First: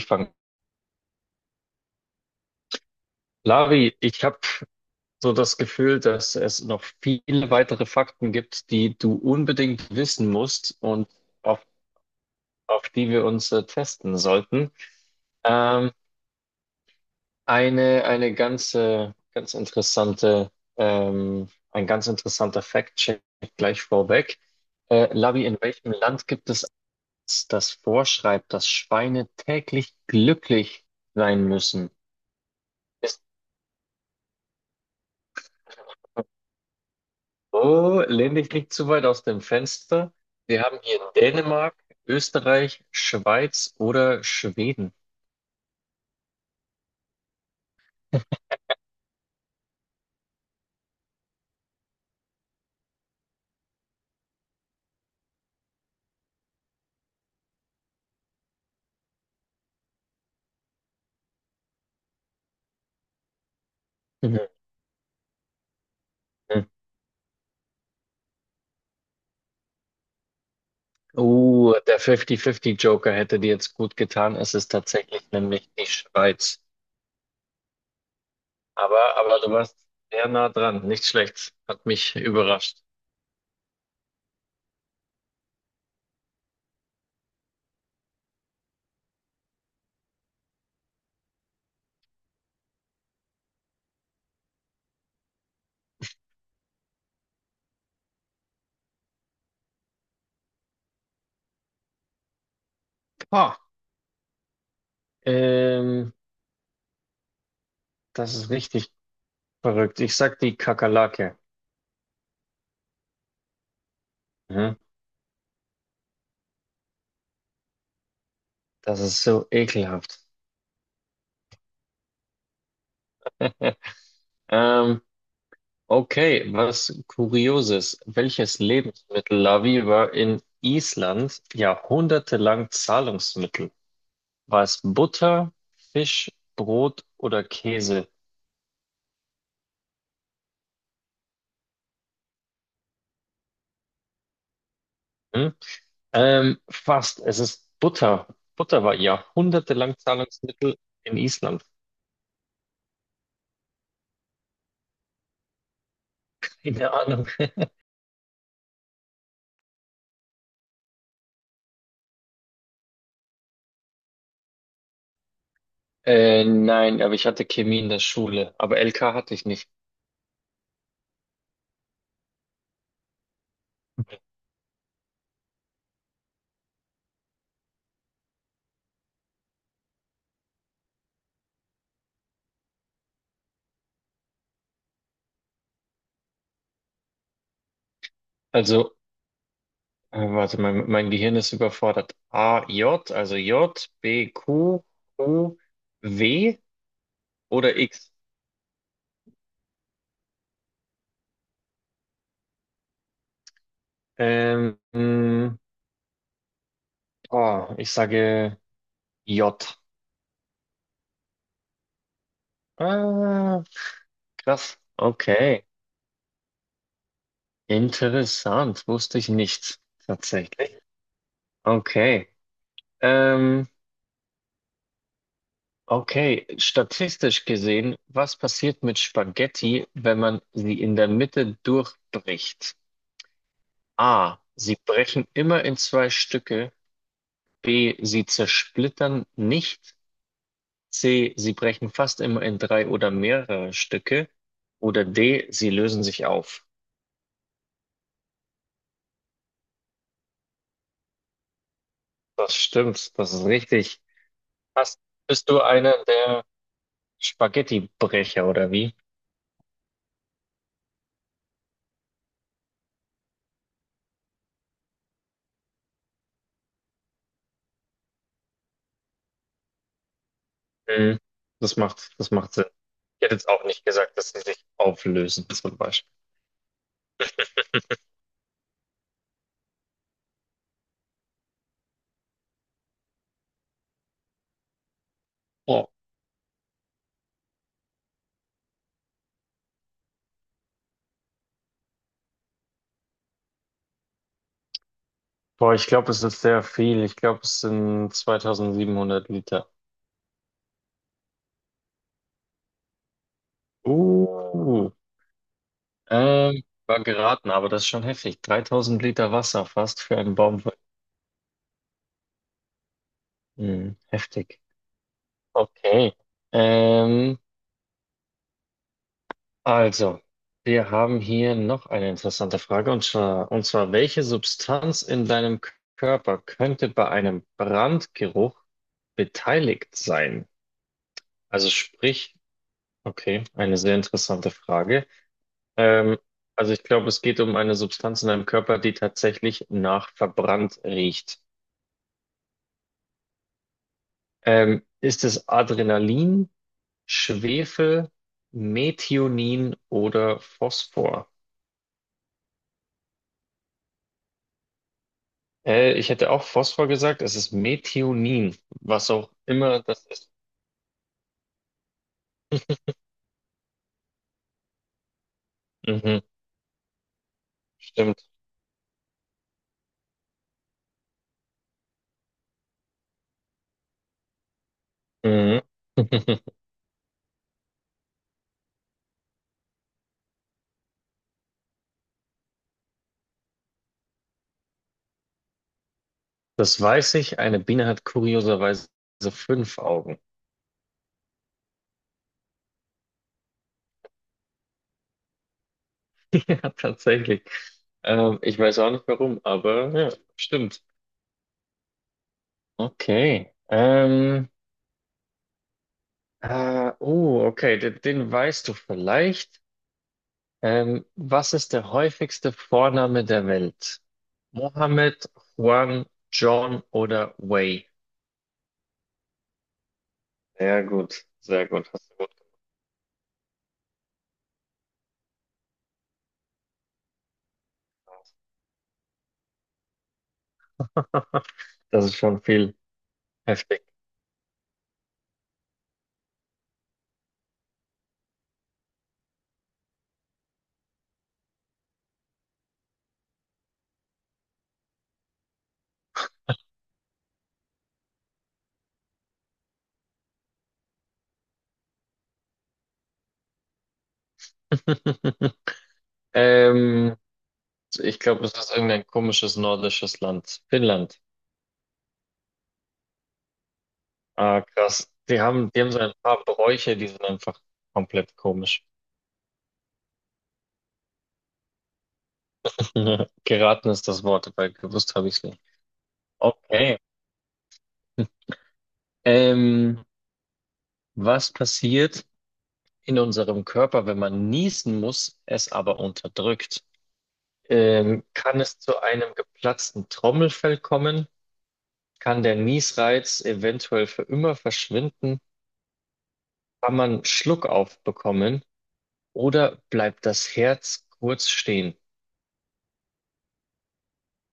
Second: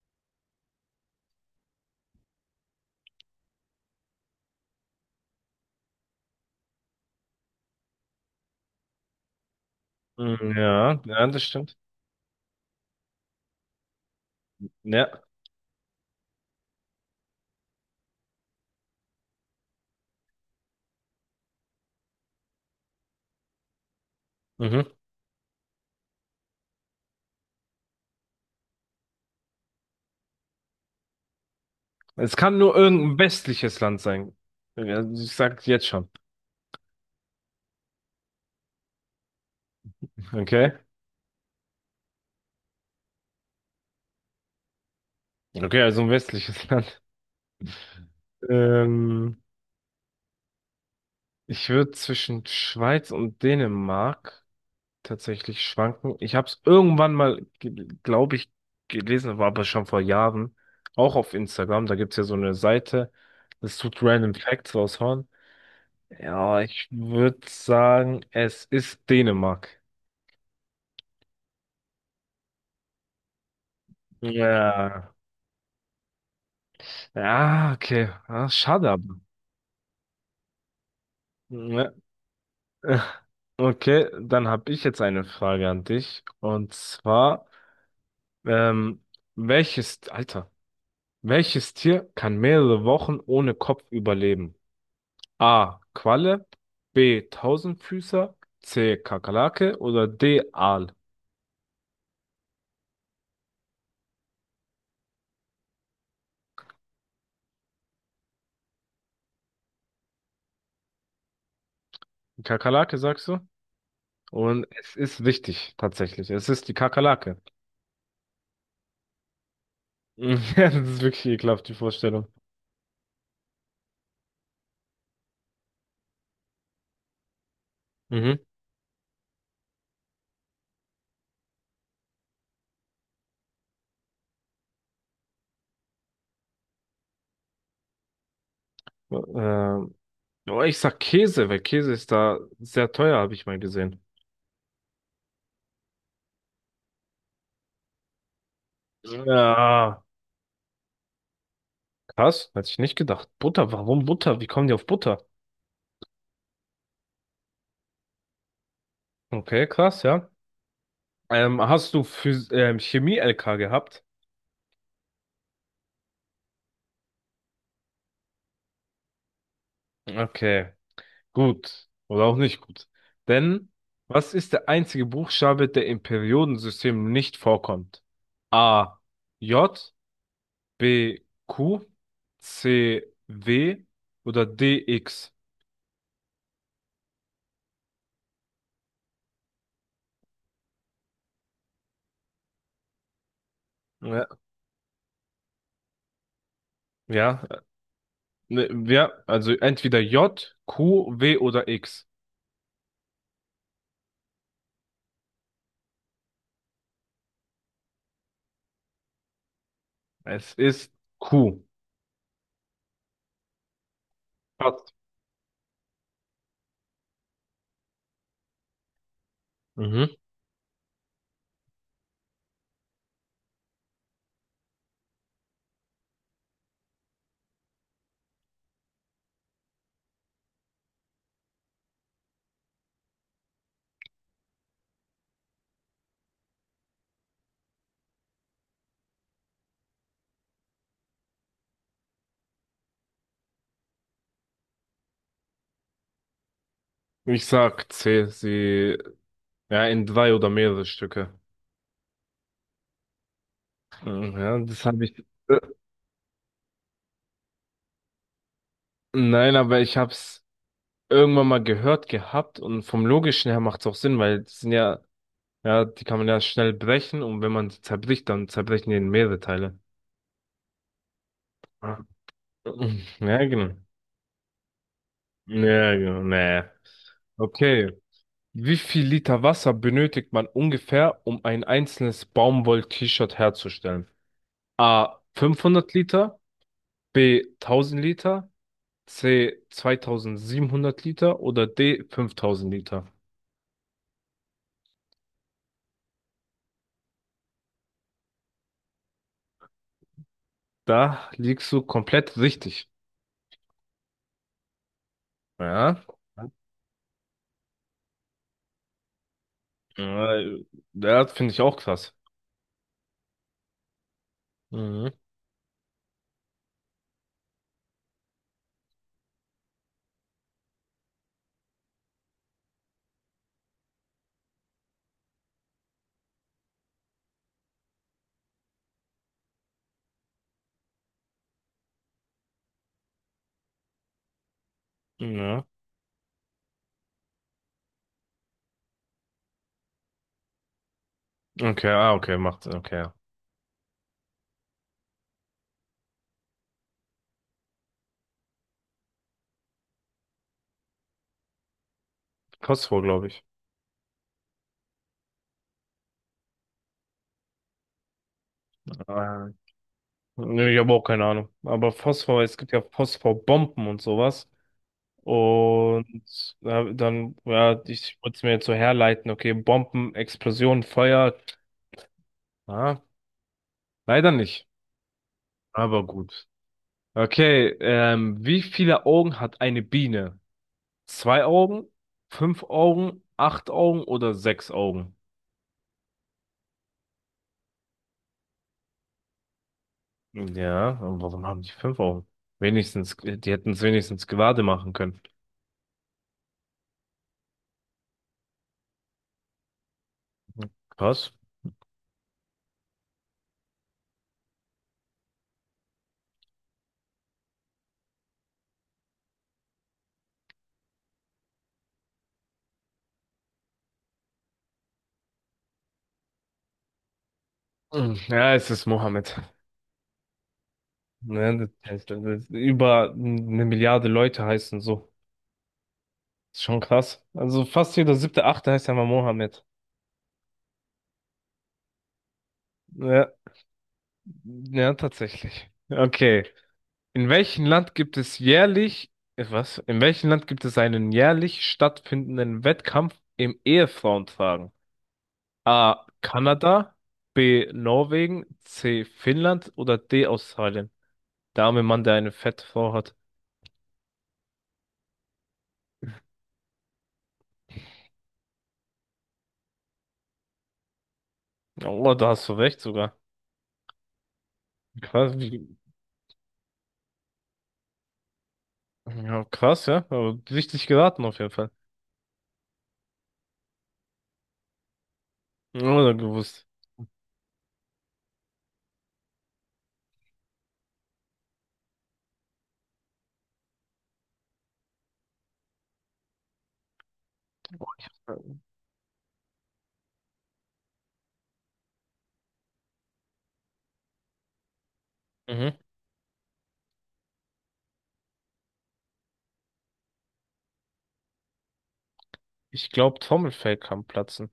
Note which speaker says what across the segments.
Speaker 1: Anfangen. Lavi, ich habe so das Gefühl, dass es noch viele weitere Fakten gibt, die du unbedingt wissen
Speaker 2: Mhm,
Speaker 1: musst
Speaker 2: Ja,
Speaker 1: und
Speaker 2: das
Speaker 1: auf,
Speaker 2: stimmt.
Speaker 1: auf die wir uns testen sollten.
Speaker 2: Ja.
Speaker 1: Ähm, eine ganz interessante, ein ganz interessanter Fact-Check gleich vorweg.
Speaker 2: Mhm.
Speaker 1: Lavi, in welchem Land gibt es eins, das vorschreibt, dass Schweine täglich glücklich sein müssen?
Speaker 2: Es kann nur irgendein westliches Land sein. Ja, ich sag's jetzt schon.
Speaker 1: Oh, Lendig liegt zu weit aus dem Fenster. Wir
Speaker 2: Okay.
Speaker 1: haben hier Dänemark, Österreich, Schweiz oder Schweden.
Speaker 2: Okay, also ein westliches Land. Ähm, ich würde zwischen Schweiz und Dänemark tatsächlich schwanken. Ich habe es irgendwann mal, glaube ich, gelesen, war aber schon vor Jahren, auch auf Instagram. Da gibt's ja so eine Seite, das tut Random
Speaker 1: Mhm.
Speaker 2: Facts raushauen. Ja, ich würde sagen, es ist Dänemark.
Speaker 1: Oh, der 50-50-Joker hätte dir jetzt gut getan. Es ist
Speaker 2: Ja.
Speaker 1: tatsächlich nämlich die Schweiz.
Speaker 2: Ja, okay. Ah, schade aber.
Speaker 1: Aber du warst sehr nah dran. Nicht schlecht. Hat
Speaker 2: Ja.
Speaker 1: mich überrascht.
Speaker 2: Okay, dann habe ich jetzt eine Frage an dich. Und zwar, ähm, welches, Alter, welches Tier kann mehrere Wochen ohne Kopf überleben? A. Qualle, B. Tausendfüßer, C. Kakerlake oder D. Aal?
Speaker 1: Ah, ähm, das ist richtig verrückt. Ich sag die Kakerlake.
Speaker 2: Kakerlake sagst du? Und
Speaker 1: Mhm.
Speaker 2: es ist richtig, tatsächlich. Es ist die Kakerlake.
Speaker 1: Das ist so ekelhaft.
Speaker 2: Ja, das ist wirklich ekelhaft, die Vorstellung.
Speaker 1: Ähm, Okay, was Kurioses.
Speaker 2: Mhm.
Speaker 1: Welches Lebensmittel, Lavi, war in Island jahrhundertelang Zahlungsmittel? War es Butter, Fisch, Brot oder Käse?
Speaker 2: Ähm, oh, ich sag Käse, weil Käse ist da sehr teuer, habe ich mal gesehen.
Speaker 1: Hm? Fast, es ist Butter. Butter war jahrhundertelang
Speaker 2: Ja.
Speaker 1: Zahlungsmittel in Island.
Speaker 2: Krass, hätte ich nicht gedacht. Butter, warum Butter? Wie kommen die auf Butter?
Speaker 1: Keine Ahnung.
Speaker 2: Okay, krass, ja. Hast du Phys Chemie-LK gehabt?
Speaker 1: Nein, aber ich hatte Chemie in der Schule, aber LK hatte ich nicht.
Speaker 2: Okay, gut. Oder auch nicht gut. Denn was ist der einzige Buchstabe, der im Periodensystem nicht vorkommt? A, J, B, Q, C, W oder D, X?
Speaker 1: Also also mein Gehirn ist überfordert. A, J, also J,
Speaker 2: Ja,
Speaker 1: B, Q, U, W
Speaker 2: ja,
Speaker 1: oder X?
Speaker 2: Ne, ja, also entweder J, Q, W oder X.
Speaker 1: Ähm, mh, oh, ich sage J.
Speaker 2: Es ist Q.
Speaker 1: Ah, krass.
Speaker 2: Passt.
Speaker 1: Okay. Interessant. Wusste ich nicht.
Speaker 2: Mhm.
Speaker 1: Tatsächlich. Okay. Ähm, okay. Statistisch gesehen, was passiert mit Spaghetti, wenn man sie in der Mitte durchbricht? A. Sie brechen immer in zwei Stücke. B. Sie zersplittern nicht. C. Sie brechen fast immer in drei oder mehrere Stücke. Oder D. Sie lösen sich auf.
Speaker 2: Ich sag C, ja, in drei oder mehrere Stücke.
Speaker 1: Das stimmt, das ist richtig.
Speaker 2: Mhm, ja, das
Speaker 1: Hast,
Speaker 2: habe ich.
Speaker 1: bist
Speaker 2: Äh,
Speaker 1: du einer der Spaghettibrecher oder wie?
Speaker 2: Nein, aber ich habe es irgendwann mal gehört gehabt und vom Logischen her macht es auch Sinn, weil die sind ja, ja, die kann man ja schnell brechen und wenn man die zerbricht, dann zerbrechen die in mehrere Teile.
Speaker 1: Hm,
Speaker 2: Ah.
Speaker 1: das macht Sinn.
Speaker 2: Mhm,
Speaker 1: Ich hätte
Speaker 2: ja,
Speaker 1: jetzt auch
Speaker 2: genau.
Speaker 1: nicht gesagt, dass sie sich auflösen, zum
Speaker 2: Ja,
Speaker 1: Beispiel.
Speaker 2: genau. Nee. Okay. Wie viel Liter Wasser benötigt man ungefähr, um ein einzelnes Baumwoll-T-Shirt herzustellen? A.
Speaker 1: Ja.
Speaker 2: 500 Liter, B. 1000 Liter, C. 2700 Liter oder D. 5000 Liter?
Speaker 1: Boah, ich glaube, es ist sehr viel. Ich glaube, es sind 2700 Liter.
Speaker 2: Da liegst du komplett richtig.
Speaker 1: Uh.
Speaker 2: Ja,
Speaker 1: War geraten, aber das ist schon heftig. 3000 Liter Wasser fast für einen Baum.
Speaker 2: äh, das finde ich auch krass.
Speaker 1: Hm, heftig.
Speaker 2: Mhm.
Speaker 1: Okay. Ähm, also, wir haben hier noch eine interessante Frage und zwar, welche Substanz in deinem Körper könnte bei einem Brandgeruch beteiligt sein? Also sprich, okay, eine sehr interessante Frage.
Speaker 2: Ja.
Speaker 1: Ähm, also ich glaube, es geht um eine Substanz in deinem Körper, die tatsächlich nach verbrannt riecht.
Speaker 2: Okay, ah, okay, macht, okay.
Speaker 1: Ist es Adrenalin, Schwefel, Methionin oder Phosphor?
Speaker 2: Phosphor, glaube ich.
Speaker 1: Ich hätte auch Phosphor gesagt, es ist Methionin, was auch
Speaker 2: Äh,
Speaker 1: immer das ist.
Speaker 2: nee, ich habe auch keine Ahnung. Aber Phosphor, es gibt ja Phosphorbomben und sowas. Und
Speaker 1: Mhm,
Speaker 2: dann, ja, ich
Speaker 1: stimmt.
Speaker 2: wollte es mir jetzt so herleiten, okay, Bomben, Explosion, Feuer. Ah, leider nicht,
Speaker 1: Mhm.
Speaker 2: aber gut. Okay, wie viele Augen hat eine Biene? Zwei Augen, fünf Augen, acht Augen oder sechs Augen?
Speaker 1: Das weiß ich. Eine Biene hat kurioserweise fünf Augen.
Speaker 2: Ja, und warum haben die fünf Augen? Wenigstens, die hätten es wenigstens gerade machen können.
Speaker 1: Ja, tatsächlich. Ich weiß auch nicht warum, aber ja, stimmt.
Speaker 2: Was?
Speaker 1: Okay. Oh, okay, den weißt du vielleicht. Was ist der häufigste Vorname der Welt? Mohammed, Juan, John oder Wei?
Speaker 2: Hm, ja, es ist Mohammed.
Speaker 1: Sehr gut,
Speaker 2: Ne,
Speaker 1: sehr
Speaker 2: das
Speaker 1: gut,
Speaker 2: heißt,
Speaker 1: hast du
Speaker 2: das
Speaker 1: gut
Speaker 2: ist über eine Milliarde Leute heißen so. Ist schon krass. Also fast jeder siebte, achte heißt ja mal Mohammed.
Speaker 1: gemacht. Das ist schon viel
Speaker 2: Ja,
Speaker 1: heftig.
Speaker 2: ja, tatsächlich. Okay. In welchem Land gibt es jährlich, was? In welchem Land gibt es einen jährlich stattfindenden Wettkampf im Ehefrauentragen? A. Kanada, B. Norwegen, C. Finnland oder D. Australien? Der arme Mann, der eine fette Frau hat.
Speaker 1: Ähm, ich glaube, es ist irgendein komisches nordisches Land. Finnland.
Speaker 2: Oh, da hast du recht sogar.
Speaker 1: Ah, krass.
Speaker 2: Krass, wie,
Speaker 1: Die haben so ein paar Bräuche, die sind einfach komplett komisch.
Speaker 2: ja, krass, ja. Aber richtig geraten auf jeden Fall.
Speaker 1: Geraten ist das Wort, weil gewusst habe ich es nicht.
Speaker 2: Oder gewusst.
Speaker 1: Okay. Ähm, was passiert, in unserem Körper, wenn man niesen muss, es aber unterdrückt. Kann es zu einem geplatzten Trommelfell kommen? Kann der Niesreiz eventuell für immer verschwinden?
Speaker 2: Mhm.
Speaker 1: Kann man Schluckauf bekommen? Oder bleibt das Herz kurz stehen?
Speaker 2: Ich glaube, Trommelfell kann platzen.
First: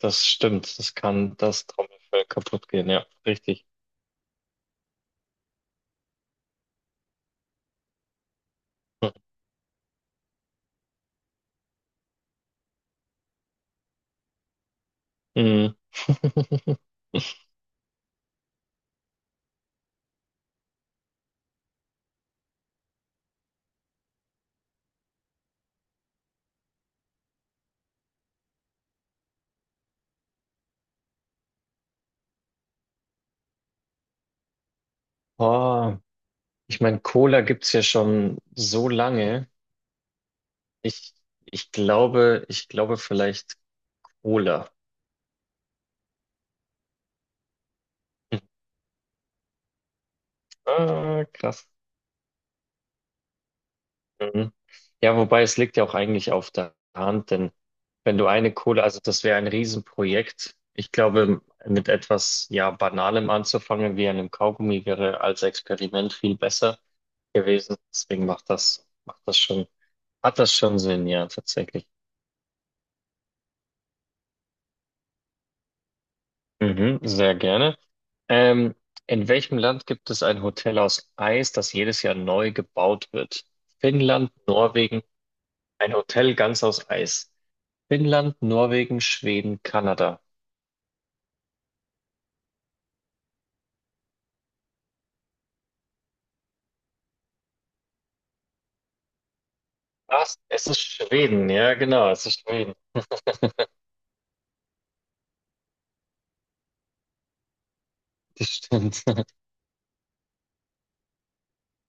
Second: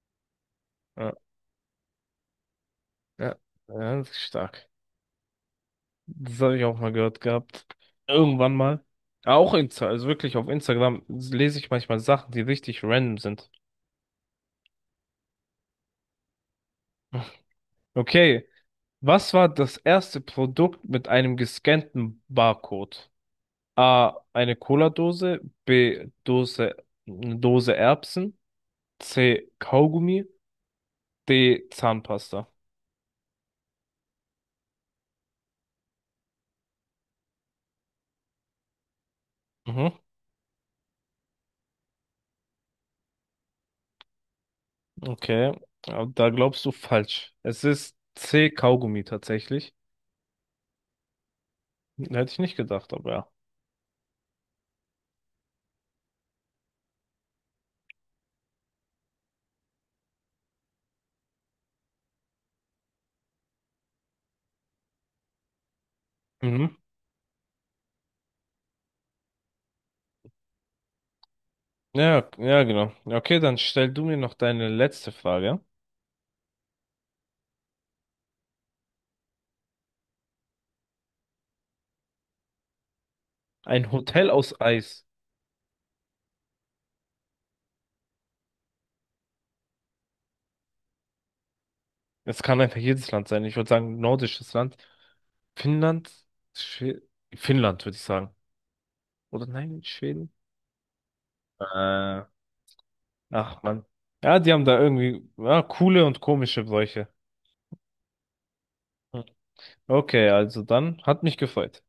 Speaker 1: Das stimmt, das
Speaker 2: Ja,
Speaker 1: kann das Trommelfell kaputt gehen, ja,
Speaker 2: ja,
Speaker 1: richtig.
Speaker 2: ja, das ist stark. Das habe ich auch mal gehört gehabt. Irgendwann mal.
Speaker 1: Hm.
Speaker 2: Ah, auch Insta, also wirklich auf Instagram lese ich manchmal Sachen, die richtig random sind.
Speaker 1: Mhm.
Speaker 2: Okay, was war das erste Produkt mit einem gescannten Barcode? A, eine Cola-Dose, B, eine Dose Erbsen, C, Kaugummi, D, Zahnpasta.
Speaker 1: Oh, ich meine, Cola gibt's ja schon so lange.
Speaker 2: Mhm.
Speaker 1: Ich, ich glaube vielleicht Cola.
Speaker 2: Okay, aber da glaubst du falsch. Es ist C-Kaugummi tatsächlich.
Speaker 1: Ah, krass.
Speaker 2: Hätte ich nicht gedacht, aber ja.
Speaker 1: Mhm. Ja, wobei es liegt ja auch eigentlich auf der Hand, denn wenn du eine Kohle, also das wäre ein Riesenprojekt. Ich glaube, mit etwas ja Banalem anzufangen, wie einem Kaugummi, wäre als Experiment viel
Speaker 2: Mhm.
Speaker 1: besser gewesen. Deswegen macht macht das schon, hat das schon Sinn, ja, tatsächlich.
Speaker 2: Ja, ja, genau. Ja, okay, dann stell du mir noch deine letzte Frage.
Speaker 1: Mhm, sehr gerne. Ähm, in welchem Land gibt es ein Hotel aus Eis, das jedes Jahr neu gebaut wird?
Speaker 2: Ein Hotel
Speaker 1: Finnland,
Speaker 2: aus
Speaker 1: Norwegen,
Speaker 2: Eis.
Speaker 1: ein Hotel ganz aus Eis. Finnland, Norwegen, Schweden, Kanada.
Speaker 2: Es kann einfach jedes Land sein. Ich würde sagen, nordisches Land. Finnland? Schwe Finnland, würde ich sagen. Oder nein, Schweden?
Speaker 1: Was? Es ist Schweden, ja,
Speaker 2: Äh,
Speaker 1: genau, es ist Schweden.
Speaker 2: ach Mann. Ja, die haben da irgendwie ja, coole und komische Bräuche.
Speaker 1: Das stimmt.
Speaker 2: Hm. Okay, also dann hat mich gefreut.